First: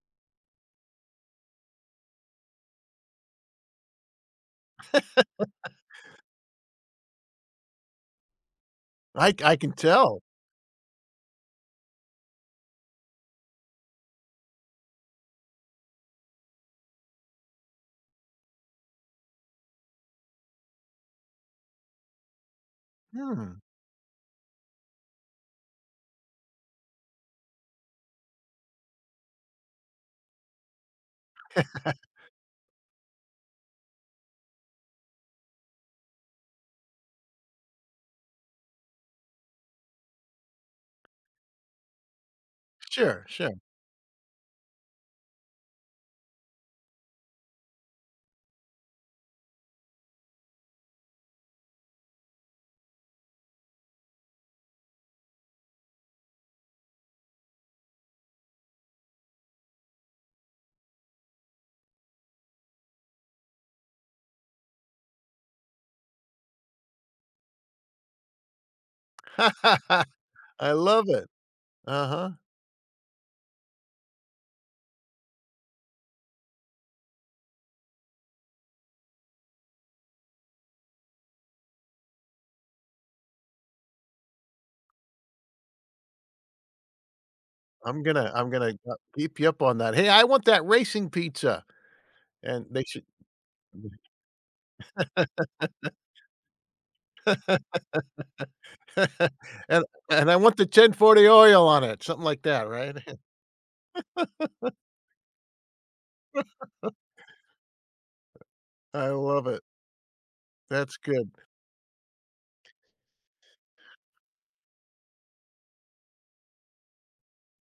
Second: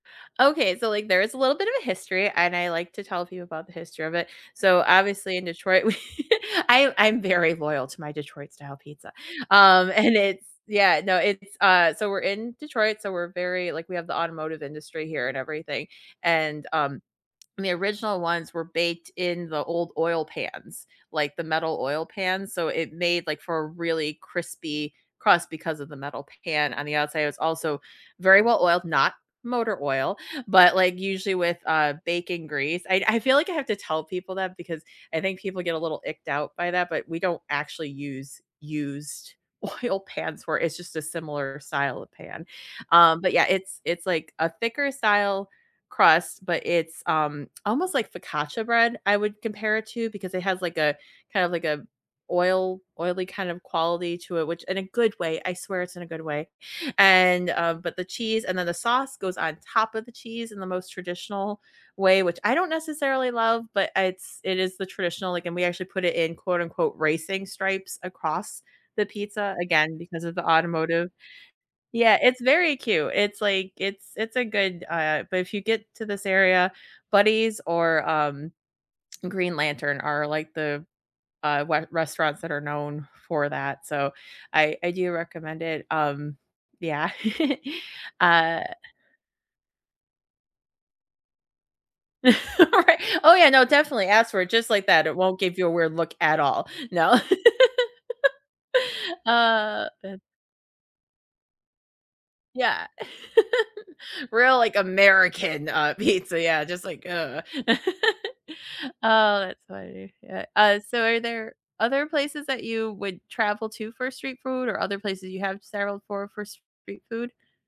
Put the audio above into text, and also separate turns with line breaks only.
Okay, so, like, there is a little bit of a history, and I like to tell people about the history of it. So, obviously, in Detroit, we I'm I'm very loyal to my Detroit-style pizza,
I ca I can
um, and
tell.
it's yeah, no, it's, uh, so we're in Detroit, so we're very like, we have the automotive industry here and everything, and, um, and the original ones were baked in the old oil pans, like, the metal oil pans, so, it made, like, for
Hmm.
a really crispy crust because of the metal pan, on the outside it's also very well oiled, not motor oil, but, like, usually with, uh, bacon grease. I'd I feel, like, I have to tell people that because I think people get a little icked out by that, but we don't actually use used oil pans for it's just a similar style of pan. Um,
Sure,
but, yeah,
sure.
it's it's, like, a thicker style crust, but it's, um, almost, like, focaccia bread, I would compare it to because it has, like, a, kind of, like, a oil oily kind of quality to it, which in a good way, I swear it's in a good way. And, um, but the cheese and then the sauce goes on top of the cheese in the most traditional way, which I don't necessarily love, but it's it is the traditional, like and we actually put it in, quote, unquote, "racing stripes" across the pizza, again, because of the
I love
automotive
it.
Yeah,
Uh-huh.
it's very cute. It's, like it's it's a good, uh but if you get to this area, Buddy's or, um, Green Lantern are, like, the, uh, we restaurants that are known for that, so I I do recommend it, um, yeah.
I'm gonna I'm
Uh
gonna ha keep you up on that. "Hey, I want that racing pizza!" and they
Right,
should.
oh, yeah, no,
[unintelligible]
definitely, ask for it just like that, it won't give you a weird look at all. No.
And
Uh, but
and I want the 1040 oil on it, something like that,
Yeah.
right?
Real, like, American, uh, pizza, yeah, just, like, uh oh,
I love it.
that's funny. Yeah, uh,
That's
so are
good.
there other places that you would travel to for street food or other places you have settled for, for street food?